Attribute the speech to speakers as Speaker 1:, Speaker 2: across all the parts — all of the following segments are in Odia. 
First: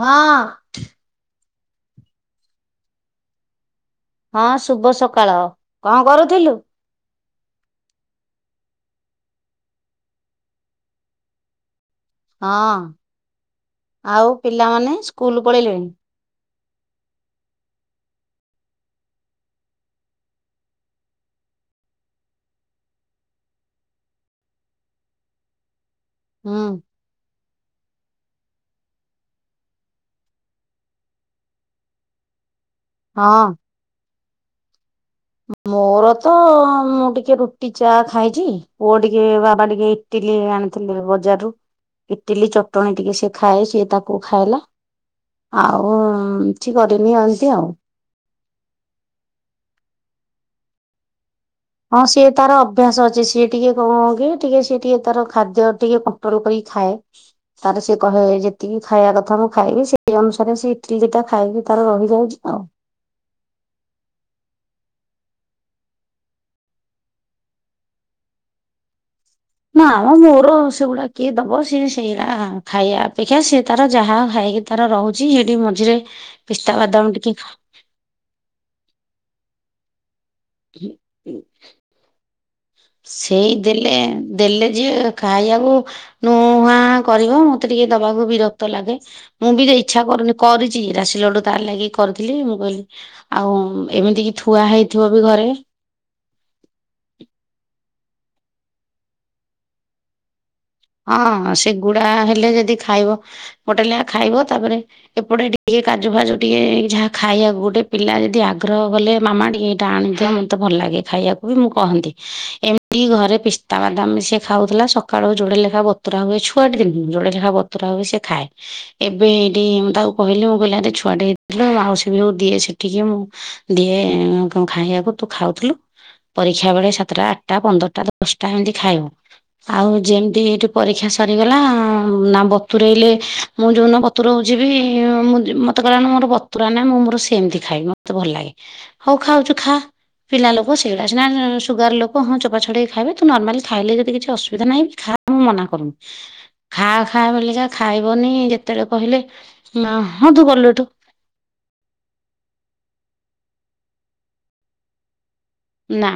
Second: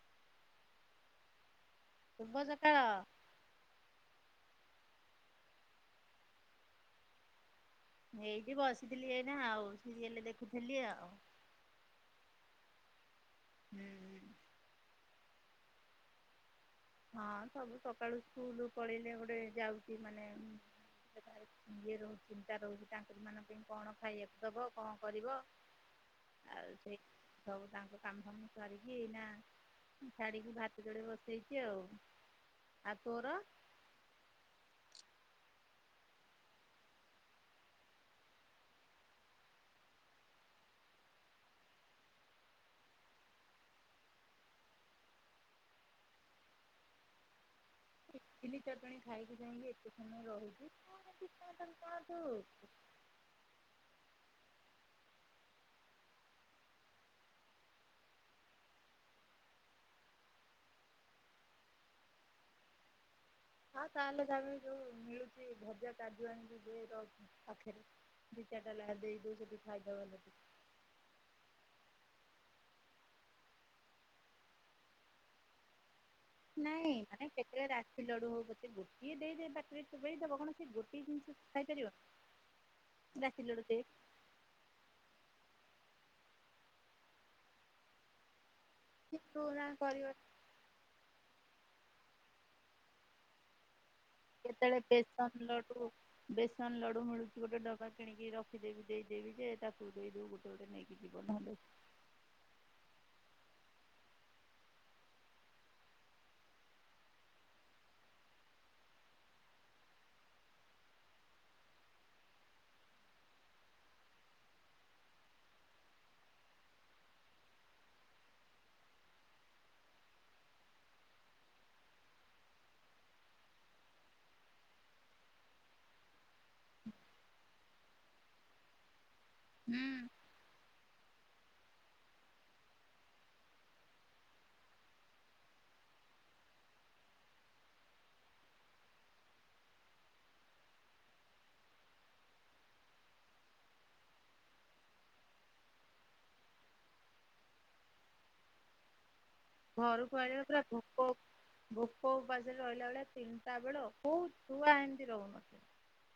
Speaker 1: ହଁ।
Speaker 2: ଶୁଭ ସକାଳ।
Speaker 1: ହଁ ଶୁଭ ସକାଳ କଣ କରୁଥିଲୁ।
Speaker 2: ଏଇଠି ବସିଥିଲି ଏଇନା ଆଉ ସିରିଏଲ ଦେଖୁଥିଲି ଆଉ।
Speaker 1: ହଁ।
Speaker 2: ହୁଁ।
Speaker 1: ଆଉ ପିଲାମାନେ ସ୍କୁଲ ପଳେଇଲେଣି।
Speaker 2: ହଁ ସବୁ ସକାଳୁ ସ୍କୁଲ ପଳେଇିଲେ ଗୋଟେ ଯାଉଛି ମାନେ ଯିଏ ରହୁ ଚିନ୍ତା ରହୁଛି ତାଙ୍କରି ମାନଙ୍କ ପାଇଁ କଣ ଖାଇବାକୁ ଦବ କଣ କରିବ
Speaker 1: ହୁଁ
Speaker 2: ଆଉ ସେଇ ସବୁ ତାଙ୍କ କାମ କରିକି ଏଇନା ଛାଡିକି ଭାତ ଯୋଡ଼େ ବସେଇଛି ଆଉ। ଆଉ ତୋର।
Speaker 1: ହଁ ମୋର ତ ମୁଁ ଟିକେ ରୁଟି ଚା ଖାଇଛି ପୁଅ ଟିକେ ବାବା ଟିକେ ଇଟିଲି ଆଣିଥିଲି ବଜାରରୁୁ ଇଟିଲି ଚଟଣୀ ଟିକେ ସିଏ ଖାଏ ସିଏ ତାକୁ ଖାଇଲା। ଆଉ କିଛି କରିନି ଏମିନ୍ତି ଆଉ
Speaker 2: ଇତିଲି ଚଟଣି ଖାଇକି ଯାଇକି ଏତେ ସମୟ ରହୁଛି। କଣ କଣ
Speaker 1: ହଁ ସିଏ
Speaker 2: ତୁ
Speaker 1: ତାର ଅଭ୍ୟାସ ଅଛି ସିଏ ଟିକେ କଣ କି ଟିକେ ସିଏ ଟିକେ ତାର ଖାଦ୍ୟ ଟିକେ କଣ୍ଟ୍ରୋଲ କରିକି ଖାଏ। ତାର ସେ କହେ ଯେତିକି ଖାଇବା କଥା ମୁଁ ଖାଇବି ସେଇ ଅନୁସାରେ ସେ ଇଟିଲି ଦିଟା ଖାଇବି ତାର ରହିଯାଉଛି ଆଉ।
Speaker 2: ହଁ ତାହେଲେ ତାପାଇଁ ଯୋଉ ମିଳୁଛି ଭଜା କାଜୁ ଆଣିକି ଦିଏ ତ ପାଖରେ ବି ଚାରଟା ଲା ଦେଇ ଦବୁ ସେଠି ଖାଇଦବା
Speaker 1: ନାମ
Speaker 2: ସେଠି।
Speaker 1: ମୋର ସେଗୁଡା କିଏ ଦବ ସିଏ ସେଇରା ଖାଇବା ଅପେକ୍ଷା ସିଏ ତାର ଯାହା ଖାଇକି ତାର ରହୁଛି ହେଠି ମଝିରେ ପିସ୍ତା
Speaker 2: ନାଇଁ
Speaker 1: ବାଦାମ
Speaker 2: ମାନେ
Speaker 1: ଟିକେ ଖା-
Speaker 2: କେତେ ରାଶି ଲଡୁ ହଉ ପଛେ ଗୋଟିଏ ଦେଇଦେ ବାଟରେ ଚୋବେଇ ଦେବ କଣ ସେ ଗୋଟେ ଜିନିଷ ଖାଇପାରିବ। ରାଶି
Speaker 1: ସେଇ
Speaker 2: ଲଡୁ ଟେ
Speaker 1: ଦେଲେ ଦେଲେ ଯିଏ ଖାଇବାକୁ ନୁଁ ହାଁ କରିବ ମତେ ଟିକେ ଦବାକୁ ବିର କ୍ତ ଲାଗେ
Speaker 2: କି
Speaker 1: ମୁଁ
Speaker 2: ପୁରୁଣା
Speaker 1: ବି ତ ଇଚ୍ଛା
Speaker 2: କରିବ
Speaker 1: କରୁନି କରିଛି ରାଶି ଲଡୁ ତାର ଲାଗି କରିଥିଲି ମୁଁ କହିଲି ଆଉ ଏମିତି କି
Speaker 2: କେତେବେଳେ ବେସନ ଲଡୁ ବେସନ ଲଡୁ ମିଳୁଛି ଗୋଟେ ଡବା କିଣିକି ରଖିଦେବି ଦେଇଦେବି ଯେ ତାକୁ ଦେଇଦେବୁ ଗୋଟେ ଗୋଟେ ନେଇକି ଯିବ
Speaker 1: ହଁ
Speaker 2: ନହେଲେ
Speaker 1: ସେଗୁଡା ହେଲେ ଯଦି ଖାଇବ ଗୋଟେ ଲେଆ ଖାଇବ ତାପରେ ଏପଟେ ଟିକେ କାଜୁ ଫାଜୁ ଟିକେ ଯାହା ଖାଇବାକୁ ଗୋଟେ ପିଲା ଯଦି ଆଗ୍ରହ କଲେ ମାମା ଟିକେ ଟା ଆଣିଦ ମତେ ଭଲ ଲାଗେ ଖାଇବାକୁ ବି ମୁଁ କହନ୍ତି ଏମିତି ଘରେ ପିସ୍ତା ବାଦାମ ସେ ଖାଉଥିଲା ସ କାଳୁ ଯୋଡେ ଲେଖା ବତୁରା ହୁଏ ଛୁଆଟି [unintelligible] ଜୋଡେ ଲେଖା ବତୁର ହୁଏ ସେ ଖାଏ। ଏବେ ଏଇଠି ମୁଁ ତାକୁ କହିଲି ମୋ କହିଲା ଛୁଆଟେ ହେଇଥିଲ ମାଉସୀ ବି ହଉ ଦିଏ ସେଠିକି ମୁଁ ଦିଏ ଖାଇବାକୁ ତୁ ଖାଉଥିଲୁ। ପରୀକ୍ଷା ବେଳେ ସାତଟା ଆଠଟା ପନ୍ଦରଟା ଦଶଟା ଏମିତି ଖାଇବ ଆଉ
Speaker 2: ହୁଁ
Speaker 1: ଯେମିତି ଏଠି ପରୀକ୍ଷା ସରିଗଲା ନା ବତୁରେଇଲେ ମୁଁ ଯଉ ଦିନ ବତୁରଉଛିି ବି ମୁଁ ମ କଲା ମୋର ବତୁରା ନା ମୁଁ ମୋର ସେମିତି ଖାଇ ମତେ ଭଲ ଲାଗେ ହଉ ଖାଉଛୁ ଖା। ପିଲା ଲୋକ ସେଇଗୁଡା ସିନା ସୁଗାର ଲୋକ ହଁ ଚୋପା ଛଡ଼େଇ ଖାଇବେ ତୁ ନର୍ମାଲି ଖାଇଲେ ଯଦି କିଛି ଅସୁବିଧା ନାହିଁ ଖା। ମୁଁ ମନା କରୁନି ଖା ଖା ବୋଲିକା ଖାଇବନି ଯେତେଳେ କହିଲେ
Speaker 2: ଘରକୁ
Speaker 1: ହଁ
Speaker 2: ଆଇଳା
Speaker 1: ତୁ
Speaker 2: ପୁରା
Speaker 1: ଗଲୁ ଏଠୁ
Speaker 2: ଭୋକ ଭୋକ ଉପାସରେ ରହିଲା ବେଳିଆ ତିନିଟା ବେଳ କୋଉ ଛୁଆ ଏମତି ରହୁନଥିବ।
Speaker 1: ନା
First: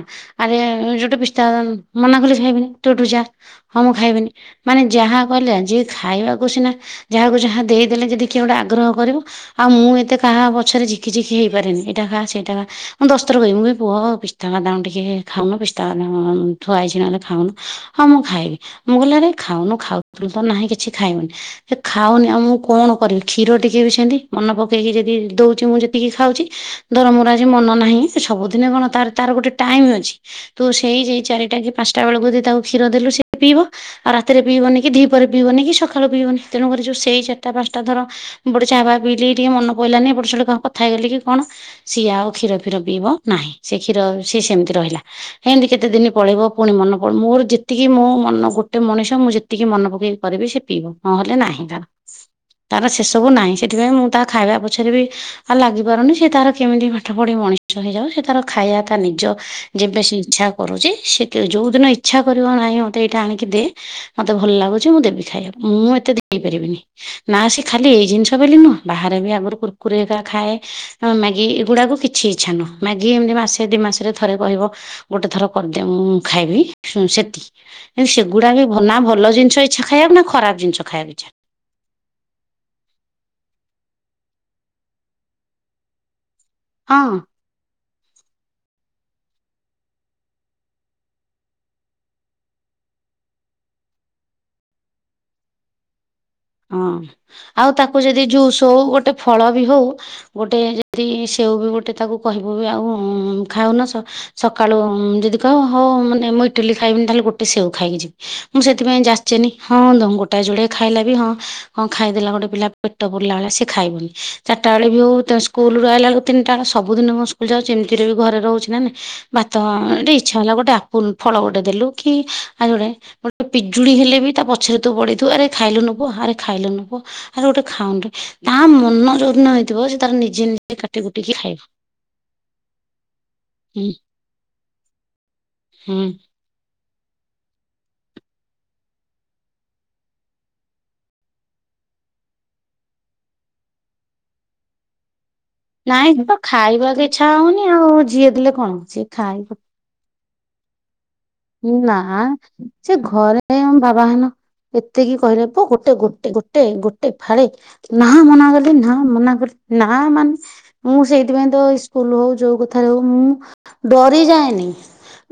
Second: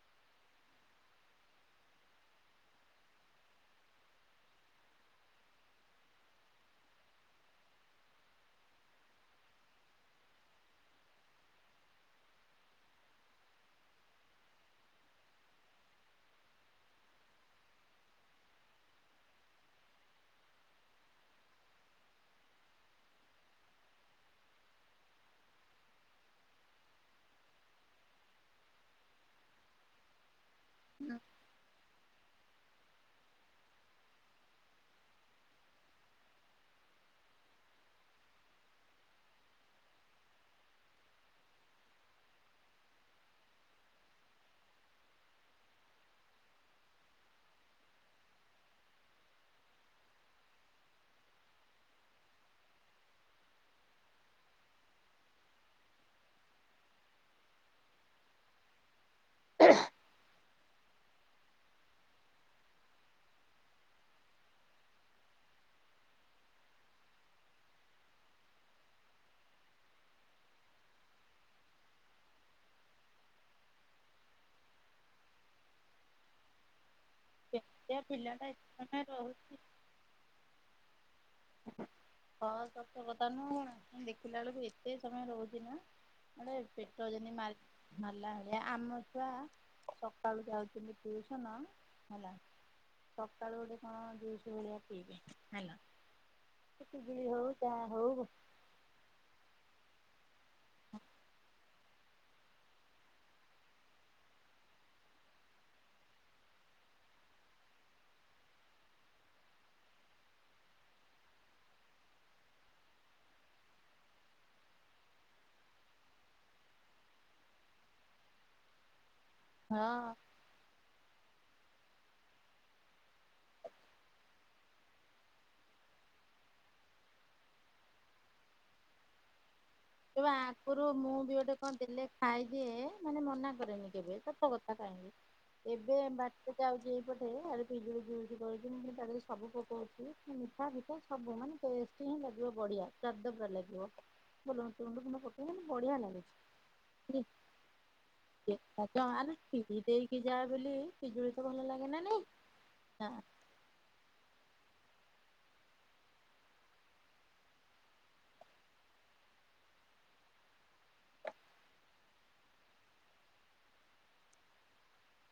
Speaker 1: ଆରେ ଯୋଟେ ପସଦାବାଦାମ ମନା କଲି କିଛି ଖାଇବିନି ତୁ ଏଠୁ ଯା। ହଁ ମୁଁ ଖାଇବିନି ମାନେ ଯାହା କହିଲେ ଯିଏ ଖାଇବାକୁ ସିନା ଯାହାକୁ ଯାହା ଦେଇଦେଲେ ଯଦି କିଏ ଗୋଟେ ଆଗ୍ରହ କରିବ ଆଉ ମୁଁ ଏତେ କାହା ପଛରେ ଝିକି ଝିକି ହେଇପାରେନି ଏଇା ଖା ସେଇଟା ଖା ମୁଁ ଦସ୍ତର କହିବ ମୁଁ ବି ପୁଅ ପି ପିସ୍ତା ବାଦାମ ଟିକେ ଖାଉନୁ ପିସ୍ତା ବାଦାମ ଥୁଆ ହେଇଛି ନହେଲେ ଖାଉନୁ ହଁ ମୁଁ ଖାଇବି। ମୁଁ କହିଲି ଆରେ ଖାଉନୁ ଖାଉଥିଲୁ ତ ନାହିଁ କିଛି ଖାଇବିନି। ହେ ଖାଉନି ଆଉ ମୁଁ କଣ କରିବି କ୍ଷୀର ଟିକେ ବି ସେମିତି ମନେ ପକେଇକି ଯଦି ଦଉଛି ମୁଁ ଯେତିକି ଖାଉଛି। ଧରମୋର ଆଜି ମନ ନାହିଁ ସବୁଦିନ କଣ ତାର ତାର ଗୋଟେ ଟାଇମ ଅଛି। ତୁ ସେଇ ଯି ଚାରିଟା କି ପାଞ୍ଚଟା ବେଳକୁ ଯଦି ତାକୁ କ୍ଷୀର ଦେଲୁ ସେଏ ପିଇବ। ଆଉ ରାତିରେ ପିଇବନି କି ଦିପହରେ ପିଇବନି କି ସକାଳୁ ପିଇବନି ତେଣୁକରି ଯୋଉ ସେଇ ଚାରିଟା ପାଞ୍ଚଟା ଧର ଗୋଟେ ଚାହା ବାଆ ପଇଲି ଟିକେ ମନ ପଇଲାନି ଏପଟେ [unintelligible] କଣ ହେଇଗଲି କି କଣ ସିଏ ଆଉ କ୍ଷୀର ଫୀର ପିଇବ ନାହିଁ। ସେ କ୍ଷୀର ସିଏ ସେମିତି ରହିଲା। ହେମତି କେତେ ଦିନ ପଳେଇବ ପୁଣି ମନ ପ ମୋର ଯେତିକି ମୋ ମନ ଗୋଟେ ମଣିଷ ମୁଁ ଯେ ଟିକେ ମନେ ପକେଇକି କରିବି ସେ ପିଇବ ନହଲେ ନାହିଁ ତାର। ତାର ସେସବୁ ନାହିଁ ସେଥିପାଇଁ ମୁଁ ତା ଖାଇବା ପଛରେ ବି ଆଉ ଲାଗି ପାରୁନି ସେ ତାର କେମିତି ପାଠ ପଢି ମଣିଷ ହେଇଯାଉ ସେ ତାର ଖାଇବା ତା ନିଜ ଯେବେ ସେ ଇଚ୍ଛା କରୁଛି ସେ ଯୋଉ ଦିନ ଇଛା କରିବ ନାହିଁ ମତେ ଏଇଟା ଆଣିକି ଦେ ମତେ ଭଲ ଲାଗୁଛି ମୁଁ ଦେବି ଖାଇବା ମୁଁ ଏତେ ଦେଇ ପାରିବିନି। ନା ସେ ଖାଲି ଏଇ ଜିନିଷ ବୋଲି ନୁହଁ ବାହାରେ ବି ଆଗରୁ କୁରକୁରେ ଏକା ଖାଏ। ଆ ମ୍ୟାଗି ଏଗୁଡାକୁ କିଛି ଇଛା ନୁହଁ। ମାଗି କି ଏମତି ମାସେ, ଦି ମାସରେ ଥରେ କହିବ ଗୋଟେ ଥର କରିଦିଅ ମୁଁ ଖାଇବି ସେ
Speaker 2: ଏମିତିଆ
Speaker 1: ଏଁ
Speaker 2: ପିଲାଟା
Speaker 1: ସେଗୁଡା ବି
Speaker 2: ଏତେ
Speaker 1: ଭ ନା
Speaker 2: ସମୟ
Speaker 1: ଭଲ
Speaker 2: ରହୁଛି
Speaker 1: ଜିନିଷ ଇଚ୍ଛା ଖାଇଆକୁ ନା ଖରାପ ଜିନଷ ଖାଇଆକୁ ଇଚ୍ଛା।
Speaker 2: ଅଁ ସତ କଥା ନୁଁ [unintelligible] ଦେଖିଲା ଏଳକୁ ଏତେ ସମୟ ଲାଗୁଚି ନା। [unintelligible] ପେଟ୍
Speaker 1: ହଁ
Speaker 2: ଯେମିତି ମାରି ମାରଲା ଭଳିଆ ଆମ ଛୁଆ ସକାଳୁ ଯାଉଚ଼ନ୍ତି ଟିଉସନ ହେଲା ସକାଳୁ ଗୋଟେ କଣ ଜୁଷୁ ଭଳିଆ ପିଇବେ ହେଲା।
Speaker 1: ଅଁ
Speaker 2: ପିଜୁଳି ହଉ
Speaker 1: ଆଉ
Speaker 2: ଯାହା
Speaker 1: ତାକୁ
Speaker 2: ହଉ
Speaker 1: ଯଦି
Speaker 2: ହଁ
Speaker 1: ଜୁସ୍ ତୋଉ ଗୋଟେ ଫଳ ବି ହଉ ଗୋଟେ ଯଦି ସେଉ ବି ଗୋଟେ ତାକୁ କହିବୁ ବି ଆଉ ଖାଉନ ସ ସକାଳୁ ଯଦି କହ ହଉ ମାନେ ମୁଁ ଇଟିଲି ଖାଇବିନି ତାହେଲେ ଗୋଟେ ସେଓ ଖାଇକି ଯିବି। ମୁଁ ସେଥିପାଇଁ ଯାଚେନି ହଁ ତ ଗୋଟାଏ ଯୋଡେ ଖାଇଲା ବି ହଁ। କଁ ଖାଇଦେଲା ଗୋଟେ ପିଲା ପେଟ ପୁରିଲା ଭଳିଆ ସେ ଖାଇବନି ଚାଟା ଏଳେ ବି ହଉ ତା ସୁ କୁଲୁ ରୁ ଆଇଲା ଏଳକୁ ତିନିଟା କଁ ସବୁ ଦିନ କଁ ସ୍କୁଲ ଯାଉଚି ଏମତିରେ ବି ଘରେ ରହୁଚି ନା ନାଇଁ। ଭାତ ଟିଏ ଇଚ୍ଛା ହେଲା ଗୋଟେ ଆପୁଲ୍ ଫଳ ଗୋଟେ ଦେଲୁ କି ଆଉ [unintelligible] ପିଜୁଳି ହେଲେ ବି ତା ପଛରେ ତୁ ପଡିଥିଉ ଆରେ ଖାଇଲୁନୁ ପୁଅ ଆରେ ଖାଇଲୁନୁ ପୁଅ ଆରେ ଓଟେ ଖାଉନୁରେ ତା ମନ ଯୋଉଦୁନ ହେଇ
Speaker 2: ତୋ ଆଗରୁ ମୁଁ ବି ଗୋଟେ କଁ ଦେଲେ ଖାଇଦିଏ ମାନେ ମନା
Speaker 1: ହୁଁ
Speaker 2: କରେନି କେବେ ସତ କଥା କାହିଁକି ଏବେ
Speaker 1: ହୁଁ
Speaker 2: ବା ଏତେ ଆଉଚି ଏଇପଟେ ଆରେ ପିଜୁଳି [unintelligible] ମୁଁ ତା ଦେରେ ସବୁ ପୋକ ଅଛି ମିଠା ଫିଠା ସବୁ ମାନେ ଟେଷ୍ଟ ହିଁ ଲାଗିବ ବଢିଆ ସ୍ୱାଦ ପୁରା ଲାଗିବ। ଭଲ [unintelligible] [unintelligible] କିନ୍ତୁ ବଢିଆ
Speaker 1: ନାଇଁ ତ ଖାଇବାକୁ
Speaker 2: ଲାଗୁଚି
Speaker 1: ଇଚ୍ଛା ହଉନି ଆଉ ଯିଏ ଦେଲେ କଣ ସିଏ ଖାଇବ।
Speaker 2: [unintelligible] ଇଜା ବୋଲି ପିଜୁଳି ତ ଭଲ ଲାଗେ
Speaker 1: ନା
Speaker 2: ନାଇଁ
Speaker 1: ସେ ଘରେ ବାବା ହେନ ଏତିକି କହିଲାପା ଗୋଟେ ଗୋଟେ ଗୋଟେ ଗୋଟେ ଫାଳେ ନାଁ ମନା କରଦେନି ନା ମନା [unintelligible] ନା ମାନେ ମୁଁ ସେଇତିପାଇଁ ତାଉ ସ୍କୁଲ ହଉ ଯୋଉ କଥାରେ ହଉ ମୁଁ ଡରି ଯାଏନି।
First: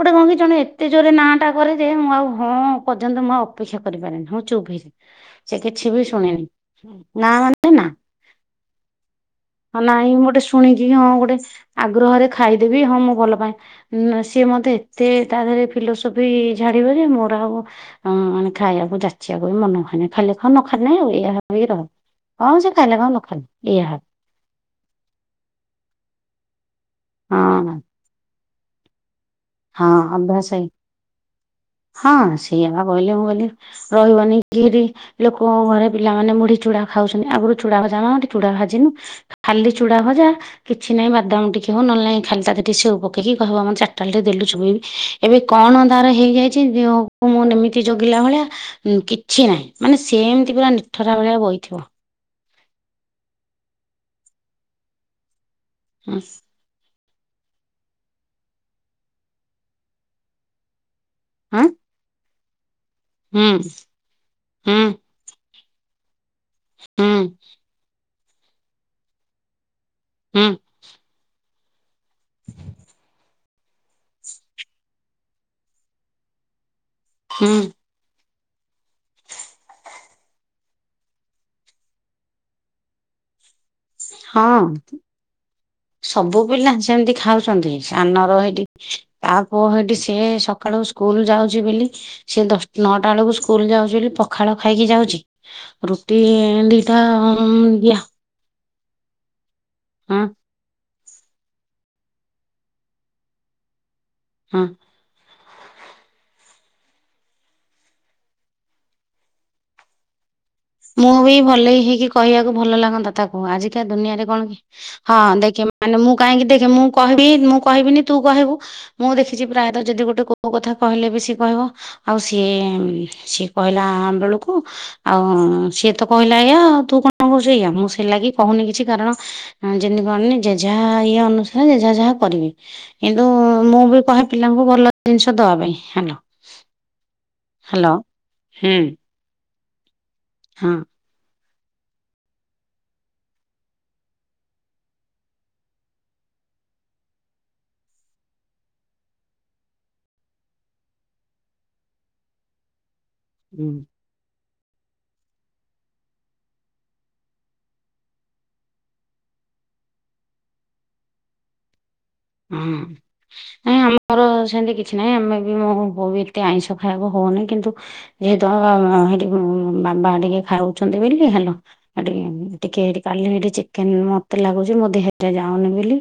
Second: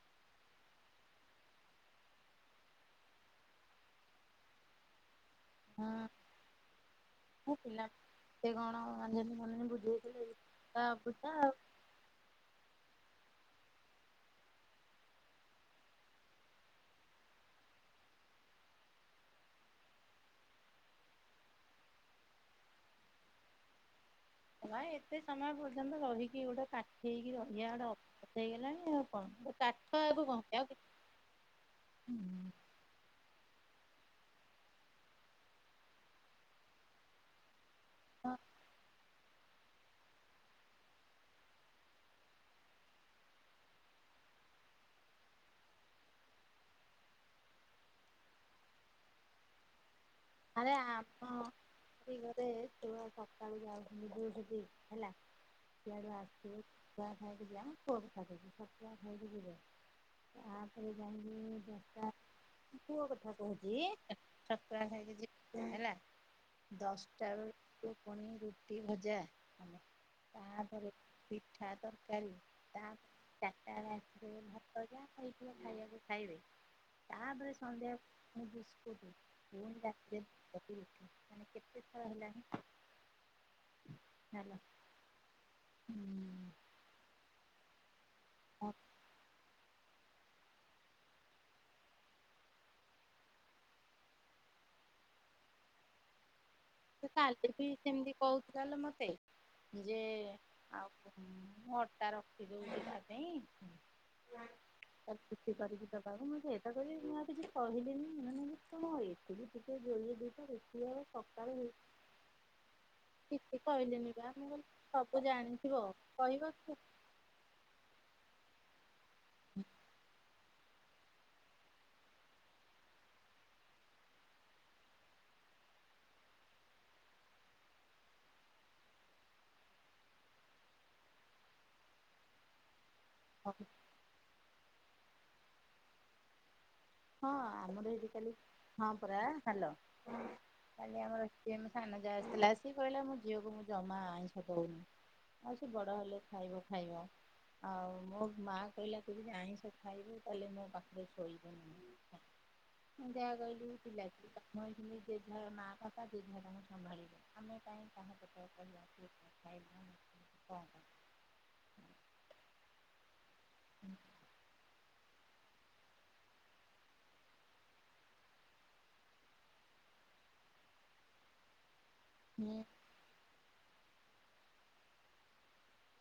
Speaker 1: ଗୋଟେ କଁ କି ଜଣେ ଏ ତେ ଜୋରେ ନାଁଟା କରେ ଯେ ମୁଁ ଆଉ ହଁ ପର୍ଯ୍ୟନ୍ତ ମୁଁ ଆଉ ଅପେକ୍ଷା କରିପାରେନା ହୁଁ ଚୁପ୍ ହୋଇଯାଏ। ସେ
Speaker 2: ନା
Speaker 1: କିଛି ବି ଶୁଣେନି ନାଁ
Speaker 2: ହଁ
Speaker 1: ମନେ
Speaker 2: ପିଲା
Speaker 1: ନା।
Speaker 2: ସେ କଣ ଅଞ୍ଜନୀ ମଞ୍ଜନୀ
Speaker 1: ହଁ ନାଇଁ ମୁଁ
Speaker 2: ବୁଝେଇଥିଲେ
Speaker 1: ଗୋଟେ ଶୁଣିକି
Speaker 2: ତା
Speaker 1: ହଁ ଗୋଟେ
Speaker 2: ପୂଜା ଆ
Speaker 1: ଆଗ୍ରହରେ ଖାଇଦେବି ହଁ ମୁଁ ଭଲ ପାଏଁ। ନା ସିଏ ମତେ ଏତେ ତା ଧେରେ ଫିଲୋସପି ଝାଡିବ ଯେ ମୋର ଆଉ ହଁ ମାନେ ଖାଇଆକୁ ଯାଚିଆକୁ ବି ମନ ହୁଏନି ଖାଇଲେ ଖା ନ ଖାଲେ ନାଇଁ ଆଉ ଏଆ ଭାବିକି ରହ। ହଁ ସେ ଖାଇଲେ ଖାଉ ନଖାଲେ ଏଆ ହ
Speaker 2: ନାଇଁ ଏତେ ସମୟ ପର୍ଯ୍ୟନ୍ତ ରହିକି ଗୋଟେ କାଖେଇକି ରହିଆ
Speaker 1: ହଁ
Speaker 2: ଗୋଟେ ଅ [unintelligible] ହେଇଗଲାଣି ଆଉ କଣ
Speaker 1: ହଁ
Speaker 2: କାଖା ଆକୁ କଁ
Speaker 1: ଅଭ୍ୟାସ ହେଇ
Speaker 2: [unintelligible] କି
Speaker 1: ହଁ ସେୟା ବା କହିଲି ମୁଁ ଓଲି ରହିବନି କିରି ଲୋକଙ୍କ ଘରେ ପିଲାମାନେ ମୁଢି, ଚୁଡା ଖାଉଚନି ଆଗରୁ ଚୁଡ଼ା ଭଜା ଆଣନ୍ତି ଚୁଡ଼ା ଭାଜିନୁ। ଖାଲି ଚୁଡା ଭଜା କିଛି ନାଇଁ ବାଦାମ ଟିକେ ହଉ ନହେଲେ ନାଇଁ ଖାଲି ତା ଧିଅରେ ଟିକେ ସେଉ ପକେଇକି କହିବ ମ ଚାଟାଏଲ ଟି ଦେଲୁ ଚୋବେଇବି ଏବେ କଣ ତାର ହେଇଯାଇଚି ଯେ ମୁଁ ନ ଏମିତି ଜଗିଲା ଭଳିଆ କିଛି ନାଇଁ ମାନେ ସେମିତି
Speaker 2: ଆରେ
Speaker 1: ପୁରା ନିଠରା
Speaker 2: ଆମ
Speaker 1: ଭଳିଆ ବଇଥିବ।
Speaker 2: [unintelligible] ହେଲା [unintelligible] ଚ଼ା
Speaker 1: ହୁଁ
Speaker 2: ଖାଇକି ଯା [unintelligible] ଛତୁଆ ଖାଇକି ଯିବେ। ତାପରେ ଯାଇଁକି
Speaker 1: ଆଁ
Speaker 2: ଦଶଟା ପୁଅ କଥା
Speaker 1: ହୁଁ
Speaker 2: କହୁଚି
Speaker 1: ହୁଁ
Speaker 2: ଛତୁଆ ଖାଇକି ଯିପ୍ ହେରା
Speaker 1: ହୁଁ
Speaker 2: ଦଶଟା ରୁ ପୁଣି ରୁଟି, ଭଜା ଆମେ
Speaker 1: ହୁଁ
Speaker 2: ତାପରେ ପିଠା ତର କାରି ତାପ ଚାଟା ଏଳେ ଆସିକି ଭାତ ଯା [unintelligible] ଖାୟାକୁ ଖାଇବେ
Speaker 1: ହୁଁ
Speaker 2: ତାପରେ ସନ୍ଧ୍ୟା ମୁଁ ବିସ୍କୁଟ [unintelligible] ମାନେ କେତେ ଥର ହେଲାଣି?
Speaker 1: ହଁ
Speaker 2: ହେଲା
Speaker 1: ସବୁ ପିଲା ସେମିତି ଖାଉଛନ୍ତି। ସାନର ହେଇଠି
Speaker 2: ମତେ
Speaker 1: ତା ପୁଅ ହେଇଠି ସିଏ ସକାଳୁ ସ୍କୁଲ ଯାଉଛି ବୋଲି ସେ ଦଶ ନଅଟା ବେଳକୁ ସ୍କୁଲ ଯାଉଛି ବୋଲି ପଖାଳ ଖାଇକି ଯାଉଛି ରୁଟି ଏ ଦିଆ
Speaker 2: କହୁ ଥିଲା ଲୋ ମତେ ଯେ
Speaker 1: ହଁ
Speaker 2: ଆଉ ମୁଁ ଅଟା ରଖିଦଉଚି ତା ପାଇଁ
Speaker 1: ହଁ
Speaker 2: ତ କିଛି କରିକି ଦବାକୁ ମୁଁ ସେଇପା କହିଲି ମୁଁ ଆଉ କିଛି କହିବିନି ମାନେ କଁ ଇଏ। ସେ ବି ଟିକେ ଜଲଦି ଦେଇ ଦେ ଆ
Speaker 1: ଭଲ ହେଇକି କହିବାକୁ ଭଲ ଲାଗନ୍ତା ତାକୁ
Speaker 2: କିଛି
Speaker 1: ଆଜିକା
Speaker 2: କହିଲିନି
Speaker 1: ଦୁନିଆରେ
Speaker 2: ବା
Speaker 1: କଣ
Speaker 2: ମୁଁ କହିଲି
Speaker 1: ହଁ
Speaker 2: ସବୁ
Speaker 1: ଦେଖେ
Speaker 2: ଜାଣିଥିବ
Speaker 1: ମାନେ ମୁଁ କାହିଁକି
Speaker 2: କହିବ
Speaker 1: ଦେଖେ ମୁଁ କହିବି ମୁଁ କହିବିନି ତୁ କହିବୁ ମୁଁ ଦେଖିଛି ପ୍ରାୟତଃ ଯଦି ଗୋଟେ କୋଉ କଥା କହିଲେ ବି ସେି କହିବ ଆଉ ସିଏ ସିଏ କହିଲା ବେଳକୁ ଆଉ ସିଏ ତ କହିଲା ଏୟା ତୁ କଣ କହୁଛୁ ଏୟା ମୁଁ ସେଇ ଲାଗି କହୁନି କିଛି କାରଣ ଯେମିତି କଣନି ଜେ ଯାହା ଇଏ ଅନୁସାରେ ଜେଜାହା ଯାହା କରିବେ। କିନ୍ତୁ
Speaker 2: ହଁ
Speaker 1: ମୁଁ ବି କହେ ପିଲାଙ୍କୁ ଭଲ ଜିନିଷ ଦେବା ପାଇଁ ହାଲୋ।
Speaker 2: ହଁ ଆମର ଏଇଠି କାଲି
Speaker 1: ହୁଁ।
Speaker 2: ହଁ ପରା ହାଲୋ
Speaker 1: ହଁ
Speaker 2: କାଲି ଆମର ସିଏ ମ ସାନ ଯା ଆସିଥିଲା ସିଏ କହିଲା ମୋ ଝିଅକୁ ମୁଁ ଜମା ଆଇଁଷ ଦଉନି। ଆଉ ସେ ବଡ ହେଲେ ଖାଇବ ଖାଇବ। ଆଉ ମୋ ମା କହିଲା ତୁ ଯଦି ଆଇଁଷ ଖାଇବୁ ତାହେଲେ ମୋ ପାଖରେ ଶୋଇବୁନି। ମୁଁ ସେୟା କହିଲି
Speaker 1: ହୁଁ
Speaker 2: ପିଲା [unintelligible] ମୁ ଭାବି ଥିଲି ଯେ ଯାହା ମାଆ କଥା ଯେଝା ତାଙ୍କୁ ସମ୍ଭଳିବେ ଆମେ କାଇଁ କହା ପଟରେ କହିବା କୁହ। [unintelligible]
Speaker 1: ହଁ ନାଇ ଆମର ସେମିତି କି କିଛି ନାହିଁ ଆମେ ବି ମୋ ବୋଉ ବି ଏତେ ଆଇଁଷ ଖାଇବାକୁ ହଉନି କିନ୍ତୁ ଯେହେତୁ ସେଠି ବାଢିକି ଖାଉଛନ୍ତି ବୋଲି ହାଲୋ ଆ
Speaker 2: ହୁଁ
Speaker 1: ଟିକେ ଟିକେ କାଲି ହେଇ ଚି ମତେ ଲାଗୁଚି ମୋ ଦେହ ଟା ଯାଉନି ବୋଲି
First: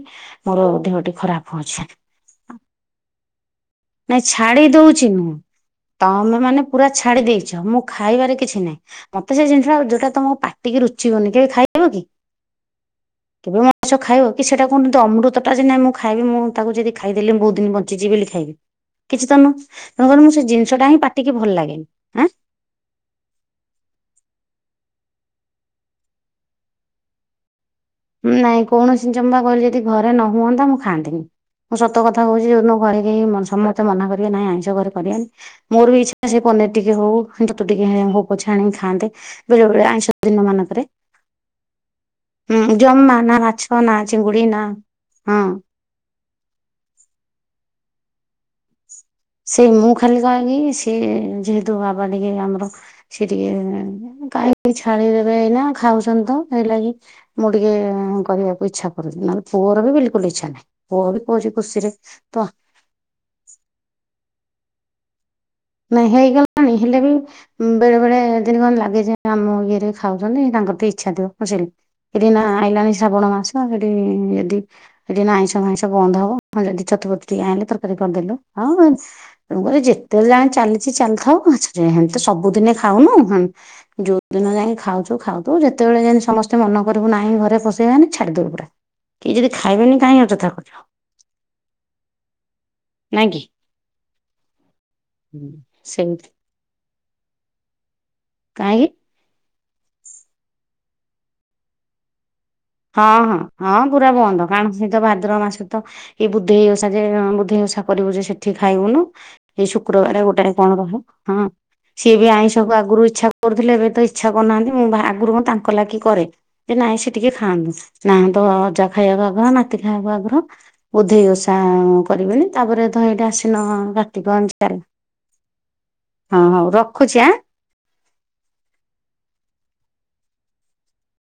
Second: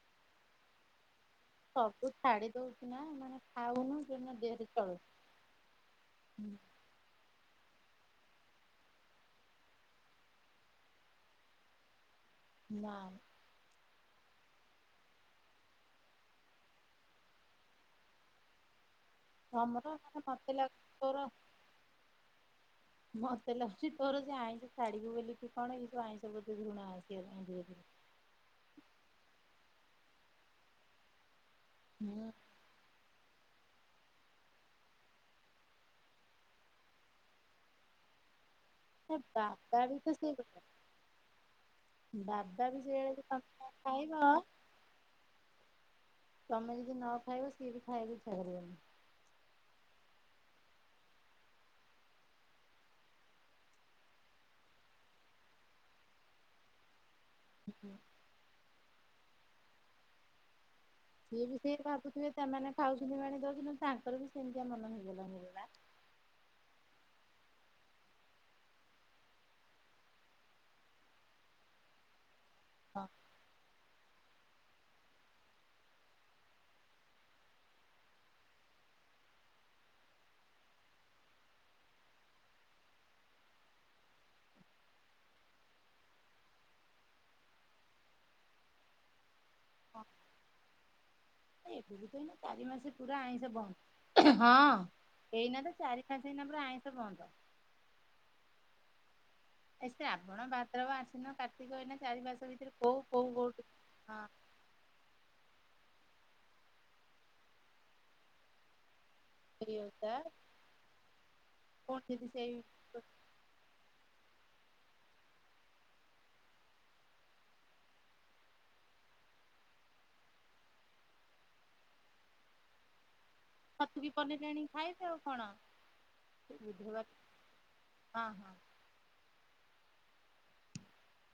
Speaker 1: ମୋର ଦେହ ଟ ଖରାପ। ହଉଛି
Speaker 2: ସବୁ ଛାଡି ଦଉଛି ନା ମାନେ ଖାଉନୁ।
Speaker 1: ନାଇଁ
Speaker 2: ଯୋଉଦିନ
Speaker 1: ଛାଡି
Speaker 2: ଦେହରେ
Speaker 1: ଦଉଛି
Speaker 2: ଚଳୁଛି।
Speaker 1: ନୁ ତମେ ମାନେ ପୁରା ଛାଡି ଦେଇଛ ମୁଁ ଖାଇବାରେ କିଛି ନାହିଁ ମତେ ସେ ଜିନିଷଟା ଯୋଉଟା ତମ ପାଟିିକି ରୁଚିବନି କେବେ ଖାଇବ କି
Speaker 2: ନା
Speaker 1: କେବେ ମଣିସ ଖାଇବ କି ସେଟା କୁହନ୍ତି ଅମୃତଟା ଯେ ନାଇଁ ମୁଁ ଖାଇବି ମୁଁ ତାକୁ ଯଦି ଖାଇଦେଲି ମୁ ବହୁତ ଦିନ ବଞ୍ଚିଛି ବୋଲି ଖାଇବି। କିଛି ତ ନୁହଁ
Speaker 2: ତମର
Speaker 1: ତେଣୁ କ
Speaker 2: ମାନେ
Speaker 1: ମୁଁ ସେ
Speaker 2: ମତେ
Speaker 1: ଜିନିଷଟା
Speaker 2: ଲାଗୁଛି
Speaker 1: ହିଁ
Speaker 2: ତୋର
Speaker 1: ପାଟିକି ଭଲ ଲାଗେନିଁ ଆଁ
Speaker 2: ମତେ ଲାଗୁଛି ତୋର ସେ ଆଇଁଷ ଛାଢିବୁ ବୋଲିକି କଣ ଏଇ ଆଇଁଷ ପ୍ରତି ଘୃଣା ଆସି ଗଲାଣି ଧୀରେ ଧୀରେ।
Speaker 1: ନାଇଁ କୌଣସି ଜିନିଷ ମୁଁ ପା କହିଲି ଯଦି ଘରେ ନ ହୁଅନ୍ତା ମୁଁ ଖାଆନ୍ତିନି ମୁଁ ସତ କଥା
Speaker 2: ହୁଁ
Speaker 1: କହୁଛି ଯଦ ଘରେ ସମସ୍ତେ ମନା କରିବେ ନାଇଁ ଆଇଁଷ ଘରେ କରିବାନି। ମୋର ବି ଇ୍ଛା ସେ ପନିର ଟିକେ ହଉ ଚ ଟିକେ ହଉ। ଛାଣିକି ଖାଆନ୍ତେ ବେଳେ
Speaker 2: ବାବା
Speaker 1: ବେଳେ ଆଇଁଷ ଦିନ ମାନଙ୍କରେ
Speaker 2: ଦାଦା
Speaker 1: ଉଁ
Speaker 2: ବି
Speaker 1: ଜମା
Speaker 2: ସେ
Speaker 1: ନା ମାଛ ନା
Speaker 2: ଖାଇବ।
Speaker 1: ଚିଙ୍ଗୁଡି ନା ହଁ
Speaker 2: ତମେ ଯଦି ନ ଖାଇବ ସିଏ ବି ଖାଈବା ଛାଡି ଦେବେ।
Speaker 1: ସେଇ ମୁଁ ଖାଲି କହକି ସେିଯେହେତୁ ବାବା ଟିକେ ଆମର ସେ ଟିକେ କାହିଁକ ଛାଡି ଦେବେ ଏଇନା ଖାଉଛନ୍ତି ତ ହେଇଲା କିି ମୁଁ ଟିକେ କରିବାକୁ ଇଚ୍ଛା କରୁଛି ନହେଲେ ପୁଅର ବି ବିଲକୁଲ ଇଚ୍ଛା ନାହିଁ। ପୁଅ ବି
Speaker 2: ସିଏ
Speaker 1: କହୁଛି
Speaker 2: ସେଇ
Speaker 1: ଖୁସିରେ
Speaker 2: ଭାବୁଥିବେ
Speaker 1: ତ
Speaker 2: ତାମାନେ ଖାଉଛନ୍ତି ମାଣି ଦଉଛନ୍ତି ତାଙ୍କର ବି ସେମିତିଆ ମନ ହେଇଗଲାଣି ଏବେ ବା
Speaker 1: ନାଇ ହେଇଗଲାଣି ହେଲେ ବି ବେଳେ ବେଳେ ଦିନ କଣ ଲାଗେ ଯେ ଆମ ଇଏରେ ଖାଉଛନ୍ତି ତାଙ୍କର ତ ଇଛା ଥିବ [unintelligible] ସେଠି ନା ଏଇନା
Speaker 2: ହଁ
Speaker 1: ଶ୍ରାବଣ ମାସ ସେଠି ଯଦି ଏଠି ଆଇଁସ ଭାଇଁସ ବନ୍ଦ ହବଁ ଯଦି ଛତୁ ଫତୁ ଟିକେ ଆଇ ଲେ ତରକାରୀ କରିଦେଲୁ ହଁ ତେଣୁ କରି ଯେତେ ଯାଏଁ ଚାଲିଚି ଚାଲିଥାଉ ଜେହେନେ ତ ସବୁଦିନେ ଖାଉନୁ ହୁଁ। ଯୋଉ ଦିନ ଯାଏ ଖାଉଚୁ ଖାଉଥୁବୁ ଯେତେବେଳେ ଯାଏଁ ସମସ୍ତେ ମନ କରିବୁ ନାହିଁ ଘରେ ପସେଇ ବାନି ଛାଡିଦବୁ ପୁରା। କେହି ଯଦି ଖାଇବେନି କାହିଁ ଅଯଥା କରିବ।
Speaker 2: [unintelligible] ଚାରି ମାସେ ପୁରା
Speaker 1: ନାଇଁ କି?
Speaker 2: ଆଇଁଷ ବନ୍ଦ ହଁ ଏଇନା ତ ଚାରି
Speaker 1: ସେମିତି
Speaker 2: ମାସେ ଏଇନା ପୁରା ଆଇଁଷ ବନ୍ଦ।
Speaker 1: କାହିଁକି।
Speaker 2: ଏ ଆବଣ ଭାଦ୍ରବ ଆସିନ କାର୍ତ୍ତିକ ଏନା ଚାରି ମାସ ଭିତରେ କୋଉ
Speaker 1: ହଁ
Speaker 2: କୋଉ
Speaker 1: ହଁ
Speaker 2: ଗୋଟ
Speaker 1: ହଁ ପୁରା ବନ୍ଦ। ଣ ମାସ ତ ଭାଦ୍ରବ ମାସ ତ ଏଇ ବୁଦ୍ଧେଇ ଓଷା ଯେ ବୁଦ୍ଧେଇ ଓଷା କରିବୁ ଯେ ସେଠି ଖାଇବୁନୁ। ଏଇ
Speaker 2: ସେଇ ଓଷା
Speaker 1: ଶୁକ୍ରବାର ଗୋଟାଏ କଣ ରହେ ହଁ
Speaker 2: ପୁଣି
Speaker 1: ସିଏ ବି
Speaker 2: ଯଦି ସେଇ
Speaker 1: ଆଇଁଷକୁ ଆଗରୁ ଇଚ୍ଛା କରୁଥିଲେ ଏବେ ତ ଇଚ୍ଛା କରୁନାହାନ୍ତି ମୁଁ ବା ଆଗରୁ ମୁଁ ହଁ ତାଙ୍କ ଲାଗି କରେ ଯେ ନାଇଁ ସେ ଟିକେ ଖାଆନ୍ତୁ ନାହାନ୍ତ ଅଜା ଖାଇବାକୁ ଆଗର ନାତି ଖାଇବ ଆଗରୁ। ବୁଧେଇ ଓଷା କରିବେନି ତାପରେ ତ ହେଇଟା ଆସ ସେଦିନ
Speaker 2: ଛତୁ କି
Speaker 1: ଘାତିକ
Speaker 2: ପନିର ଆଣିକି
Speaker 1: ଅନୁସାରେ
Speaker 2: ଖାଇବେ ଆଉ କଣ।
Speaker 1: ହଁ ହଉ
Speaker 2: ବୁଧବାର
Speaker 1: ରଖୁଛି ଆଁ।
Speaker 2: ହଁ ହଁ।